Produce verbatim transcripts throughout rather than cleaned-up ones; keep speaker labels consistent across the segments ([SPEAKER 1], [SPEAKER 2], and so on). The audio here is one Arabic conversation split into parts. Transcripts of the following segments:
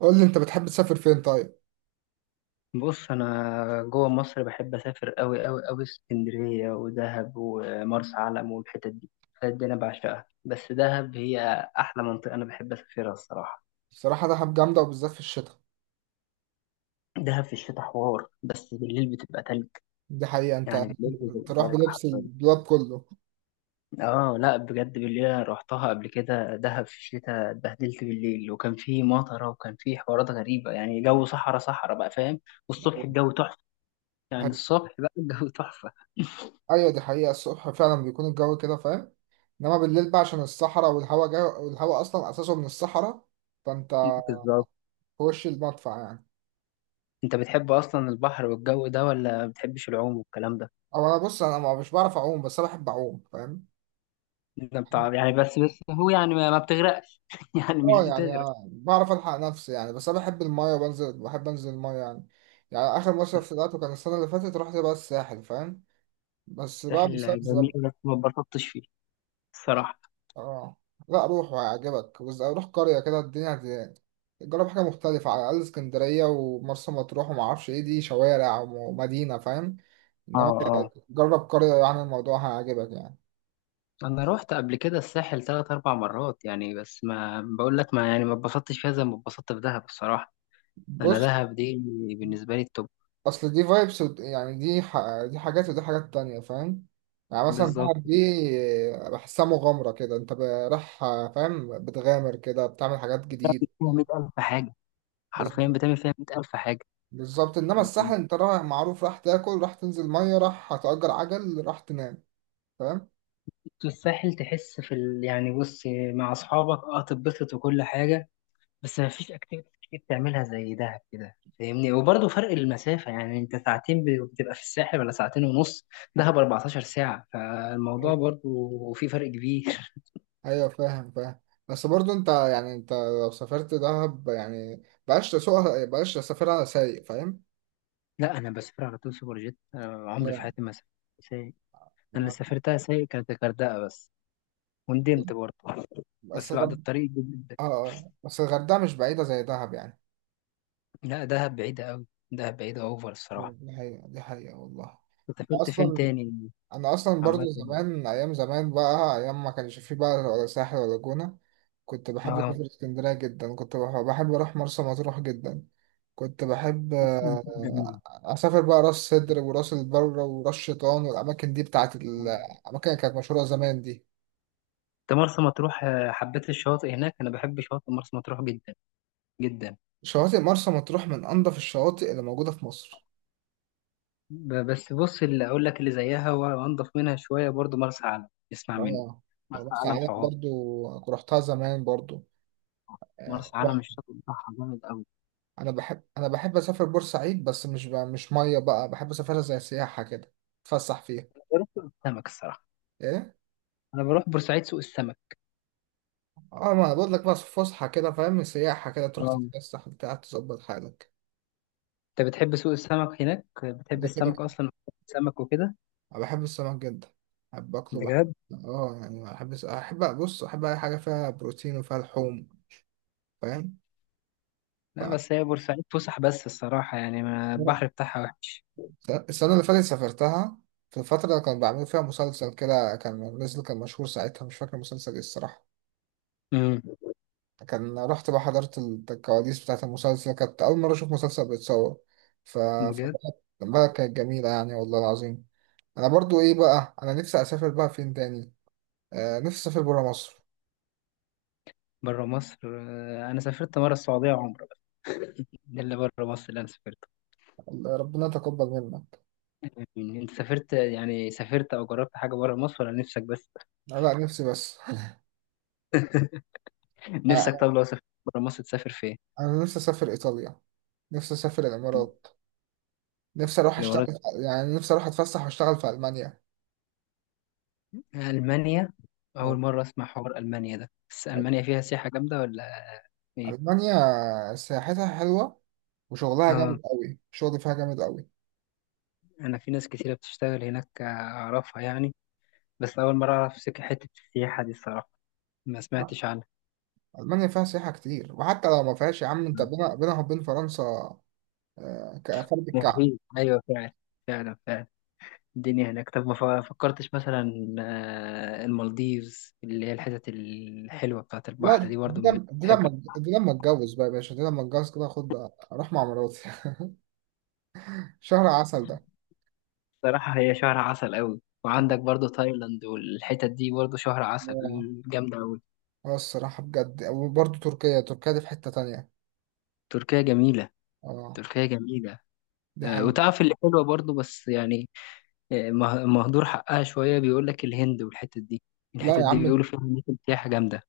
[SPEAKER 1] قول لي انت بتحب تسافر فين طيب.
[SPEAKER 2] بص، انا جوه مصر بحب اسافر قوي قوي قوي: اسكندريه ودهب ومرسى علم والحتت دي. الحتت دي انا بعشقها، بس دهب هي احلى منطقه انا بحب اسافرها الصراحه.
[SPEAKER 1] الصراحه دهب جامده وبالذات في الشتاء.
[SPEAKER 2] دهب في الشتاء حوار، بس بالليل بتبقى تلج،
[SPEAKER 1] دي حقيقه. انت
[SPEAKER 2] يعني بالليل
[SPEAKER 1] تروح
[SPEAKER 2] بتبقى تلج
[SPEAKER 1] بلبس
[SPEAKER 2] حرفيا.
[SPEAKER 1] الدولاب كله.
[SPEAKER 2] اه، لا بجد بالليل انا روحتها قبل كده، دهب في الشتاء اتبهدلت بالليل، وكان في مطره وكان في حوارات غريبه، يعني جو صحراء صحراء بقى، فاهم. والصبح الجو تحفه، يعني الصبح بقى الجو تحفه
[SPEAKER 1] ايوه، دي حقيقه، الصبح فعلا بيكون الجو كده فاهم. انما بالليل بقى عشان الصحراء والهواء جاي، والهواء اصلا اساسه من الصحراء. فانت
[SPEAKER 2] بالظبط.
[SPEAKER 1] في وش المدفع يعني.
[SPEAKER 2] انت بتحب اصلا البحر والجو ده، ولا ما بتحبش العوم والكلام ده؟
[SPEAKER 1] او انا بص، انا ما- مش بعرف اعوم، بس انا بحب اعوم فاهم.
[SPEAKER 2] انت بتاع يعني، بس بس هو يعني ما, ما بتغرقش يعني مش
[SPEAKER 1] اه يعني
[SPEAKER 2] بتغرق.
[SPEAKER 1] بعرف، الحق نفسي يعني، بس انا بحب المايه وبنزل، بحب انزل المايه يعني. يعني اخر مصيف طلعته كان السنه اللي فاتت، رحت بقى الساحل فاهم، بس بقى
[SPEAKER 2] الساحل جميل
[SPEAKER 1] بسبب.
[SPEAKER 2] بس ما اتبسطتش فيه الصراحة.
[SPEAKER 1] اه لا روح وهيعجبك، بس روح قرية كده، الدنيا هت- جرب حاجة مختلفة على الأقل. اسكندرية ومرسى مطروح ومعرفش ايه دي شوارع ومدينة فاهم، انما
[SPEAKER 2] اه، اه،
[SPEAKER 1] جرب قرية، يعني الموضوع هيعجبك يعني.
[SPEAKER 2] انا روحت قبل كده الساحل ثلاث اربع مرات يعني، بس ما بقول لك، ما يعني ما اتبسطتش فيها زي ما اتبسطت في دهب الصراحة. انا
[SPEAKER 1] بص،
[SPEAKER 2] دهب دي بالنسبة لي التوب.
[SPEAKER 1] اصل دي فايبس يعني، دي ح... دي حاجات ودي حاجات تانية فاهم. يعني مثلا
[SPEAKER 2] بالظبط.
[SPEAKER 1] دهب دي بحسها مغامرة كده، انت ب- رايح فاهم، بتغامر كده، بتعمل حاجات جديدة.
[SPEAKER 2] بتعمل فيها مية الف حاجة،
[SPEAKER 1] بس
[SPEAKER 2] حرفيا بتعمل فيها مية الف حاجة.
[SPEAKER 1] بالظبط، انما الساحل انت رايح معروف، راح تاكل راح تنزل ميه راح هتأجر عجل راح تنام فاهم.
[SPEAKER 2] الساحل تحس في ال... يعني بص، مع اصحابك اه تتبسط وكل حاجة، بس ما فيش اكتيفيتيز كتير تعملها زي دهب كده فاهمني، وبرضه فرق المسافة، يعني انت ساعتين ب- بتبقى في الساحل، ولا ساعتين ونص. دهب اربعة عشر ساعة، فالموضوع
[SPEAKER 1] أيوة.
[SPEAKER 2] برضه في فرق كبير
[SPEAKER 1] ايوه فاهم فاهم. بس برضو انت يعني، انت لو سافرت دهب يعني بقاش تسوقها؟ بقاش تسافرها سايق فاهم؟
[SPEAKER 2] لا انا بسافر على طول سوبر جيت، أنا عمري في
[SPEAKER 1] آه.
[SPEAKER 2] حياتي ما سافرت سايق. انا اللي
[SPEAKER 1] معاك.
[SPEAKER 2] سافرتها سايق كانت الغردقة بس، وندمت برضه
[SPEAKER 1] بس
[SPEAKER 2] بس بعد
[SPEAKER 1] غرد...
[SPEAKER 2] الطريق دي جدا.
[SPEAKER 1] اه آه. بس الغردقة مش بعيدة زي دهب يعني.
[SPEAKER 2] لا دهب بعيدة قوي، دهب بعيدة اوفر الصراحة.
[SPEAKER 1] دي حقيقة دي حقيقة والله.
[SPEAKER 2] أنت سافرت فين
[SPEAKER 1] أصلا
[SPEAKER 2] تاني؟
[SPEAKER 1] انا اصلا
[SPEAKER 2] عامة،
[SPEAKER 1] برضو زمان، ايام زمان بقى، ايام ما كانش فيه بقى ولا ساحل ولا جونة، كنت بحب
[SPEAKER 2] اه،
[SPEAKER 1] اسافر اسكندرية جدا، كنت بح- بحب اروح مرسى مطروح جدا، كنت بحب
[SPEAKER 2] أصلا
[SPEAKER 1] آه،
[SPEAKER 2] مطروح جميلة.
[SPEAKER 1] اسافر بقى راس سدر وراس البر وراس شيطان والاماكن دي، بتاعت الاماكن اللي كانت مشهورة زمان دي.
[SPEAKER 2] انت مرسى مطروح، آه، حبيت الشواطئ هناك، انا بحب شواطئ مرسى مطروح جدا جدا.
[SPEAKER 1] شواطئ مرسى مطروح من انضف الشواطئ اللي موجودة في مصر.
[SPEAKER 2] ب- بس بص، اللي اقول لك اللي زيها وانضف منها شويه برضو مرسى علم. اسمع مني.
[SPEAKER 1] اه آه،
[SPEAKER 2] مرسى
[SPEAKER 1] مرسى
[SPEAKER 2] علم
[SPEAKER 1] علم
[SPEAKER 2] حوار.
[SPEAKER 1] برضو رحتها زمان برضو.
[SPEAKER 2] مرسى
[SPEAKER 1] آه،
[SPEAKER 2] علم الشاطئ بتاعها جامد قوي.
[SPEAKER 1] انا بحب انا بحب اسافر بورسعيد، بس مش ب... مش ميه بقى، بحب اسافرها زي سياحه كده، اتفسح فيها.
[SPEAKER 2] بروح سوق السمك الصراحه.
[SPEAKER 1] ايه؟
[SPEAKER 2] انا بروح بورسعيد سوق السمك.
[SPEAKER 1] اه، ما أنا بقول لك بقى، فسحه كده فاهم، سياحه كده، تروح
[SPEAKER 2] اه.
[SPEAKER 1] تتفسح بتاع تظبط حالك.
[SPEAKER 2] انت بتحب سوق السمك هناك، بتحب
[SPEAKER 1] ده كده
[SPEAKER 2] السمك
[SPEAKER 1] كده.
[SPEAKER 2] اصلا؟ السمك وكده.
[SPEAKER 1] انا بحب السمك جدا، بحب
[SPEAKER 2] انت
[SPEAKER 1] اكله بحب.
[SPEAKER 2] بجد؟
[SPEAKER 1] اه يعني بحب الس- احب، بص احب اي حاجه فيها بروتين وفيها لحوم فاهم.
[SPEAKER 2] لا
[SPEAKER 1] ف...
[SPEAKER 2] بس هي بورسعيد فسح بس الصراحه، يعني ما البحر بتاعها وحش.
[SPEAKER 1] السنه اللي فاتت سافرتها، في الفتره اللي كانوا بيعملوا فيها مسلسل كده، كان نزل كان مشهور ساعتها، مش فاكر مسلسل ايه الصراحه.
[SPEAKER 2] امم
[SPEAKER 1] كان رحت بقى، حضرت الكواليس بتاعت المسلسل، كانت أول مرة أشوف مسلسل بيتصور. ف
[SPEAKER 2] بجد.
[SPEAKER 1] فبقى- بقى كانت جميلة يعني والله العظيم. أنا برضو إيه بقى، أنا نفسي أسافر بقى فين تاني؟ آه نفسي أسافر برا مصر.
[SPEAKER 2] بره مصر، آه، انا سافرت مره السعوديه عمره، ده اللي بره مصر اللي انا سافرته.
[SPEAKER 1] ربنا يتقبل منا.
[SPEAKER 2] يعني انت سافرت، يعني سافرت او جربت حاجه بره مصر، ولا نفسك بس؟
[SPEAKER 1] لا نفسي بس.
[SPEAKER 2] نفسك؟
[SPEAKER 1] آه،
[SPEAKER 2] طب لو سافرت بره مصر تسافر فين؟
[SPEAKER 1] أنا نفسي أسافر إيطاليا، نفسي أسافر الإمارات، نفسي أروح أشتغل
[SPEAKER 2] الامارات؟
[SPEAKER 1] يعني، نفسي أروح أتفسح وأشتغل في ألمانيا.
[SPEAKER 2] المانيا؟ اول
[SPEAKER 1] آه،
[SPEAKER 2] مره اسمع حوار المانيا ده، بس المانيا فيها سياحه جامده ولا ايه؟
[SPEAKER 1] ألمانيا سياحتها حلوة، وشغلها
[SPEAKER 2] اه،
[SPEAKER 1] جامد قوي، شغل فيها جامد قوي.
[SPEAKER 2] انا في ناس كتيره بتشتغل هناك اعرفها يعني، بس اول مره اعرف سك- حته السياحه دي الصراحه، ما سمعتش عنها.
[SPEAKER 1] ألمانيا فيها سياحة كتير، وحتى لو ما فيهاش يا عم، أنت بينها بينها وبين فرنسا آه، كفرد الكعب.
[SPEAKER 2] مفيد، ايوه فعلا فعلا فعلا. الدنيا هناك. طب ما ف- فكرتش مثلا، آه، المالديفز اللي هي الحتت الحلوة بتاعت البحر
[SPEAKER 1] لا
[SPEAKER 2] دي، برضو
[SPEAKER 1] دي
[SPEAKER 2] من-
[SPEAKER 1] لما دي
[SPEAKER 2] بتحب؟
[SPEAKER 1] لما دي لما اتجوز بقى يا باشا، دي لما اتجوز كده خد، أروح مع مراتي. شهر عسل ده.
[SPEAKER 2] بصراحة هي شهر عسل قوي، وعندك برضو تايلاند والحتت دي برضو شهر عسل،
[SPEAKER 1] اه
[SPEAKER 2] جامدة قوي.
[SPEAKER 1] آه، الصراحة بجد. وبرضه تركيا، تركيا دي في حتة تانية.
[SPEAKER 2] تركيا جميلة.
[SPEAKER 1] اه
[SPEAKER 2] تركيا جميلة.
[SPEAKER 1] دي
[SPEAKER 2] آه،
[SPEAKER 1] حقيقة.
[SPEAKER 2] وتعرف اللي حلوة برضو بس يعني، آه، مه- مهدور حقها شوية، بيقول لك الهند والحتت دي،
[SPEAKER 1] لا
[SPEAKER 2] الحتت
[SPEAKER 1] يا
[SPEAKER 2] دي
[SPEAKER 1] عم،
[SPEAKER 2] بيقولوا فيها أماكن سياحة جامدة.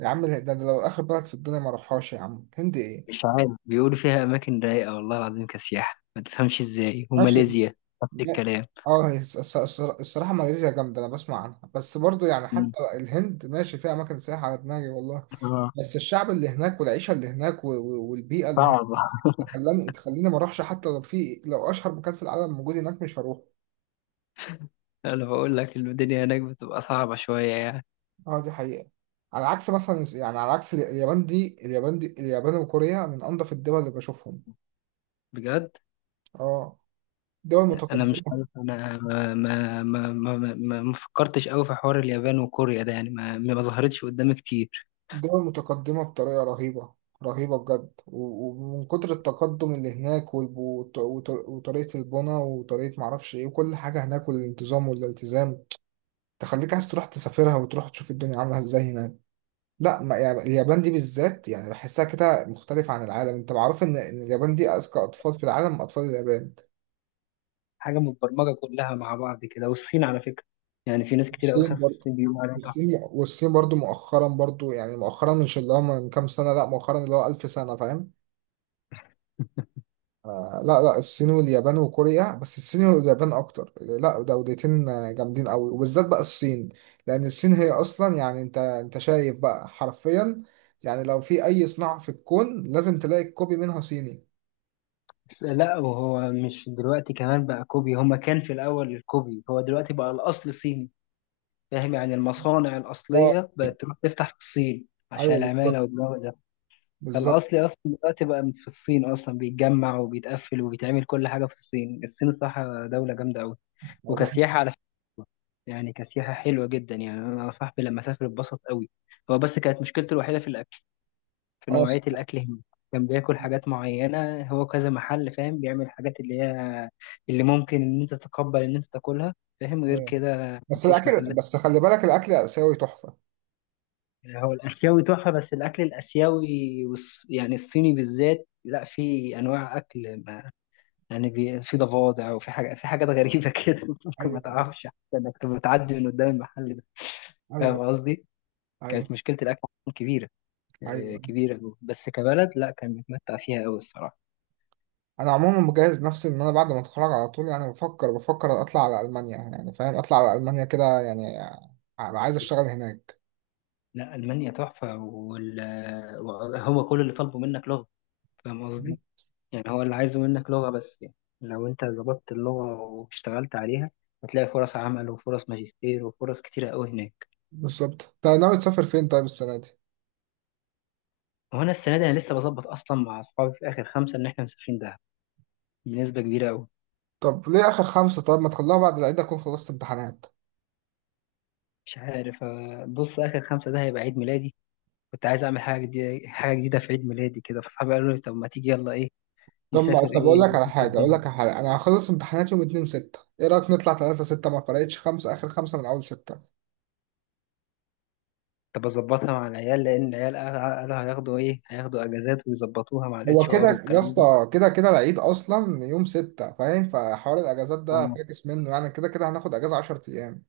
[SPEAKER 1] يا عم ده أنا لو آخر بلد في الدنيا ما أروحهاش يا عم، هند إيه!
[SPEAKER 2] مش عارف، بيقولوا فيها أماكن رايقة والله العظيم كسياحة، ما تفهمش إزاي،
[SPEAKER 1] ماشي.
[SPEAKER 2] وماليزيا نفس
[SPEAKER 1] لا.
[SPEAKER 2] الكلام.
[SPEAKER 1] اه هي الص- الص- الصرا- الصراحة ماليزيا جامدة، أنا بسمع عنها، بس برضه يعني حتى الهند ماشي، فيها أماكن سياحة على دماغي والله.
[SPEAKER 2] آه،
[SPEAKER 1] بس الشعب اللي هناك، والعيشه اللي هناك، و- و- والبيئه اللي هناك
[SPEAKER 2] صعبة.
[SPEAKER 1] تخليني تخليني ما اروحش، حتى لو في، لو اشهر مكان في العالم موجود هناك مش هروح.
[SPEAKER 2] انا بقول لك الدنيا هناك بتبقى صعبة شوية يعني.
[SPEAKER 1] اه دي حقيقه. على عكس مثلا، يعني على عكس اليابان دي، اليابان دي اليابان وكوريا من انظف الدول اللي بشوفهم.
[SPEAKER 2] بجد.
[SPEAKER 1] اه، دول
[SPEAKER 2] انا مش
[SPEAKER 1] متقدمه.
[SPEAKER 2] عارف، انا ما ما ما ما, ما ما فكرتش قوي في حوار اليابان وكوريا ده يعني، ما ما ظهرتش قدامي كتير.
[SPEAKER 1] دول متقدمه بطريقه رهيبه، رهيبه بجد. و- ومن كتر التقدم اللي هناك، والب- وط- وط- وطريقه البنى، وطريقه معرفش ايه، وكل حاجه هناك، والانتظام والالتزام، تخليك عايز تروح تسافرها وتروح تشوف الدنيا عامله ازاي هناك. لا ما يعني اليابان دي بالذات، يعني بحسها كده مختلفة عن العالم. انت معروف ان إن اليابان دي اذكى اطفال في العالم، اطفال اليابان.
[SPEAKER 2] حاجة متبرمجة كلها مع بعض كده. والصين على فكرة، يعني في ناس كتير قوي
[SPEAKER 1] الصين
[SPEAKER 2] سافرت
[SPEAKER 1] برضه.
[SPEAKER 2] الصين بيقولوا عليها تحفة.
[SPEAKER 1] والصين والصين برضه مؤخرا، برضه يعني مؤخرا، مش اللي هو من كام سنة، لا مؤخرا اللي هو ألف سنة فاهم. آه لا لا، الصين واليابان وكوريا، بس الصين واليابان اكتر، لا دولتين آه، جامدين قوي، وبالذات بقى الصين، لان الصين هي اصلا يعني، انت انت شايف بقى حرفيا، يعني لو في اي صناعة في الكون لازم تلاقي كوبي منها صيني.
[SPEAKER 2] بس لا، وهو مش دلوقتي كمان بقى كوبي، هما كان في الاول الكوبي، هو دلوقتي بقى الاصل صيني. فاهم؟ يعني المصانع
[SPEAKER 1] اه
[SPEAKER 2] الاصلية بقت تروح تفتح في الصين عشان
[SPEAKER 1] ايوه
[SPEAKER 2] العمالة
[SPEAKER 1] بالظبط،
[SPEAKER 2] والجو ده.
[SPEAKER 1] بالظبط.
[SPEAKER 2] فالأصلي أصلا دلوقتي بقى في الصين، أصلا بيتجمع وبيتقفل وبيتعمل كل حاجة في الصين. الصين الصراحة دولة جامدة أوي.
[SPEAKER 1] اه ده حقيقي.
[SPEAKER 2] وكسياحة على فكرة، يعني كسياحة حلوة جدا. يعني أنا صاحبي لما سافر اتبسط أوي. هو بس كانت مشكلته الوحيدة في الأكل، في
[SPEAKER 1] اه
[SPEAKER 2] نوعية
[SPEAKER 1] صح.
[SPEAKER 2] الأكل هنا. كان بياكل حاجات معينة، هو كذا محل فاهم بيعمل حاجات اللي هي اللي ممكن إن أنت تتقبل إن أنت تاكلها، فاهم، غير
[SPEAKER 1] ايوه
[SPEAKER 2] كده
[SPEAKER 1] بس
[SPEAKER 2] مفيش
[SPEAKER 1] الاكل،
[SPEAKER 2] محلات.
[SPEAKER 1] بس خلي بالك الاكل اسيوي تحفه.
[SPEAKER 2] هو الآسيوي تحفة، بس الأكل الآسيوي والص- يعني الصيني بالذات، لا في أنواع أكل، يعني بي... في ضفادع وفي حاجة، في حاجات غريبة كده ممكن ما
[SPEAKER 1] ايوه ايوه.
[SPEAKER 2] تعرفش حتى انك تبقى بتعدي من قدام المحل ده.
[SPEAKER 1] ايوه.
[SPEAKER 2] فاهم قصدي؟
[SPEAKER 1] ايوه.
[SPEAKER 2] كانت مشكلة الأكل عندهم كبيرة، آه،
[SPEAKER 1] ايوه
[SPEAKER 2] كبيرة أوي. بس كبلد لا، كان متمتع فيها أوي الصراحة.
[SPEAKER 1] انا عموما مجهز نفسي ان انا بعد ما اتخرج على طول يعني، بفكر بفكر اطلع على المانيا يعني فاهم، اطلع على المانيا كده يعني، ع- عايز اشتغل هناك.
[SPEAKER 2] لا ألمانيا تحفة وال... هو كل اللي طالبه منك لغة. فاهم قصدي؟ يعني هو اللي عايزه منك لغة بس يعني، لو أنت ظبطت اللغة واشتغلت عليها، هتلاقي فرص عمل وفرص ماجستير وفرص كتيرة أوي هناك.
[SPEAKER 1] بالظبط. انت ناوي تسافر فين طيب السنه دي؟
[SPEAKER 2] وأنا السنة دي أنا لسه بظبط أصلا مع أصحابي في آخر خمسة إن إحنا مسافرين دهب بنسبة كبيرة أوي.
[SPEAKER 1] طب ليه اخر خمسه؟ طب ما تخليها بعد العيد، اكون خلصت امتحانات.
[SPEAKER 2] مش عارف، آه، بص، آخر خمسة ده هيبقى عيد ميلادي. كنت عايز أعمل حاجة جديدة، حاجة جديدة في عيد ميلادي كده، فصحابي قالوا لي طب ما تيجي يلا إيه.
[SPEAKER 1] طب ما
[SPEAKER 2] نسافر
[SPEAKER 1] طب اقول
[SPEAKER 2] إيه؟
[SPEAKER 1] لك على
[SPEAKER 2] نسافر
[SPEAKER 1] حاجه اقول
[SPEAKER 2] دهب؟
[SPEAKER 1] لك على حاجه انا هخلص امتحانات يوم اتنين ستة، ايه رايك نطلع تلاتة ستة؟ ما فرقتش خمسه، اخر خمسه من اول ستة.
[SPEAKER 2] طب أظبطها مع العيال، لأن العيال قا- قالوا هياخدوا إيه، هياخدوا أجازات ويظبطوها مع
[SPEAKER 1] هو
[SPEAKER 2] الاتش ار
[SPEAKER 1] كده يا
[SPEAKER 2] والكلام ده.
[SPEAKER 1] اسطى، كده كده العيد اصلا يوم ستة فاهم، فحوار الاجازات ده
[SPEAKER 2] آه.
[SPEAKER 1] فاكس منه، يعني كده كده هناخد اجازة عشرة ايام.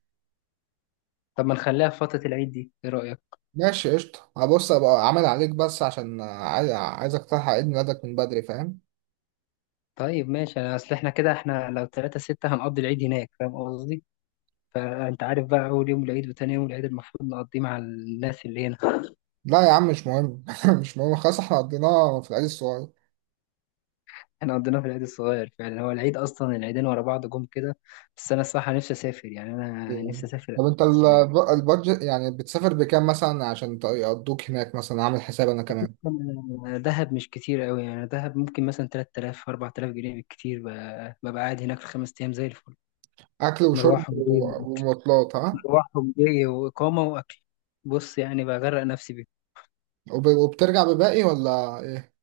[SPEAKER 2] طب ما نخليها في فترة العيد دي، إيه رأيك؟
[SPEAKER 1] ماشي قشطة، هبص ابقى عامل عليك، بس عشان عايز، عايزك تلحق عيد ميلادك من بدري فاهم.
[SPEAKER 2] طيب ماشي، أنا أصل إحنا كده، إحنا لو تلاتة ستة هنقضي العيد هناك، فاهم قصدي؟ فأنت عارف بقى أول يوم العيد وتاني يوم العيد المفروض نقضيه مع الناس اللي هنا.
[SPEAKER 1] لا يا عم مش مهم. مش مهم خلاص، احنا قضيناه في العيد الصغير.
[SPEAKER 2] احنا قضيناه في العيد الصغير فعلا، هو العيد اصلا العيدين ورا بعض جم كده. بس انا الصراحه نفسي اسافر يعني، انا
[SPEAKER 1] يعني.
[SPEAKER 2] نفسي اسافر
[SPEAKER 1] طب انت ال-
[SPEAKER 2] السنه دي.
[SPEAKER 1] البادجت يعني بتسافر بكام مثلا؟ عشان ت- يقضوك هناك مثلا، عامل حساب انا كمان.
[SPEAKER 2] أنا دهب مش كتير قوي، يعني دهب ممكن مثلا ثلاثة آلاف اربعة آلاف جنيه بالكتير، ب- ببقى قاعد هناك في خمس ايام زي الفل.
[SPEAKER 1] اكل وشرب
[SPEAKER 2] مروحهم جاي،
[SPEAKER 1] و- ومواصلات ها؟
[SPEAKER 2] مروحهم جاي واقامه واكل. بص يعني بغرق نفسي بيه.
[SPEAKER 1] وب- وبترجع بباقي ولا ايه؟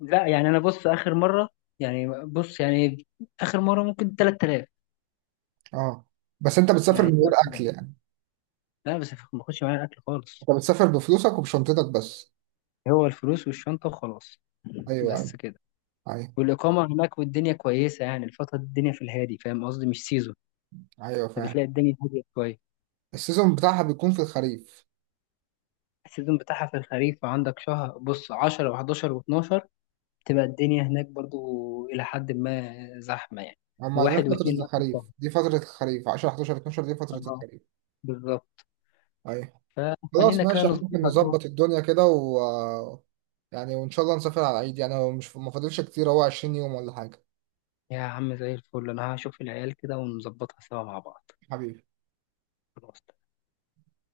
[SPEAKER 2] لا يعني انا بص اخر مره، يعني بص يعني اخر مره ممكن تلات آلاف.
[SPEAKER 1] اه. بس انت بتسافر
[SPEAKER 2] يعني
[SPEAKER 1] من غير
[SPEAKER 2] تلات آلاف.
[SPEAKER 1] اكل يعني؟
[SPEAKER 2] لا بس ما باخدش معايا الاكل خالص.
[SPEAKER 1] انت بتسافر بفلوسك وبشنطتك بس.
[SPEAKER 2] هو الفلوس والشنطه وخلاص،
[SPEAKER 1] ايوه ايوه.
[SPEAKER 2] بس كده.
[SPEAKER 1] ايوه.
[SPEAKER 2] والإقامة هناك والدنيا كويسة يعني الفترة دي الدنيا في الهادي، فاهم قصدي، مش سيزون،
[SPEAKER 1] ايوه فاهم.
[SPEAKER 2] فبتلاقي الدنيا هادية شوية.
[SPEAKER 1] السيزون بتاعها بيكون في الخريف.
[SPEAKER 2] السيزون بتاعها في الخريف، عندك شهر، بص، عشرة وأحد عشر واثنا عشر تبقى الدنيا هناك برضو إلى حد ما زحمة يعني.
[SPEAKER 1] اما ده
[SPEAKER 2] واحد واتنين
[SPEAKER 1] فترة
[SPEAKER 2] نفس الشهر.
[SPEAKER 1] الخريف، دي فترة الخريف، عشرة احد عشر اثنا عشر دي فترة
[SPEAKER 2] اه،
[SPEAKER 1] الخريف.
[SPEAKER 2] بالظبط.
[SPEAKER 1] ايوه. خلاص
[SPEAKER 2] فخلينا كده
[SPEAKER 1] ماشي، احنا ممكن
[SPEAKER 2] نظبطها سوا.
[SPEAKER 1] نظبط الدنيا كده، و يعني وان شاء الله نسافر على العيد يعني، هو مش ما فاضلش كتير، هو عشرين يوم ولا حاجة.
[SPEAKER 2] يا عم زي الفل، أنا هشوف العيال كده ونظبطها سوا مع بعض.
[SPEAKER 1] حبيبي.
[SPEAKER 2] خلاص.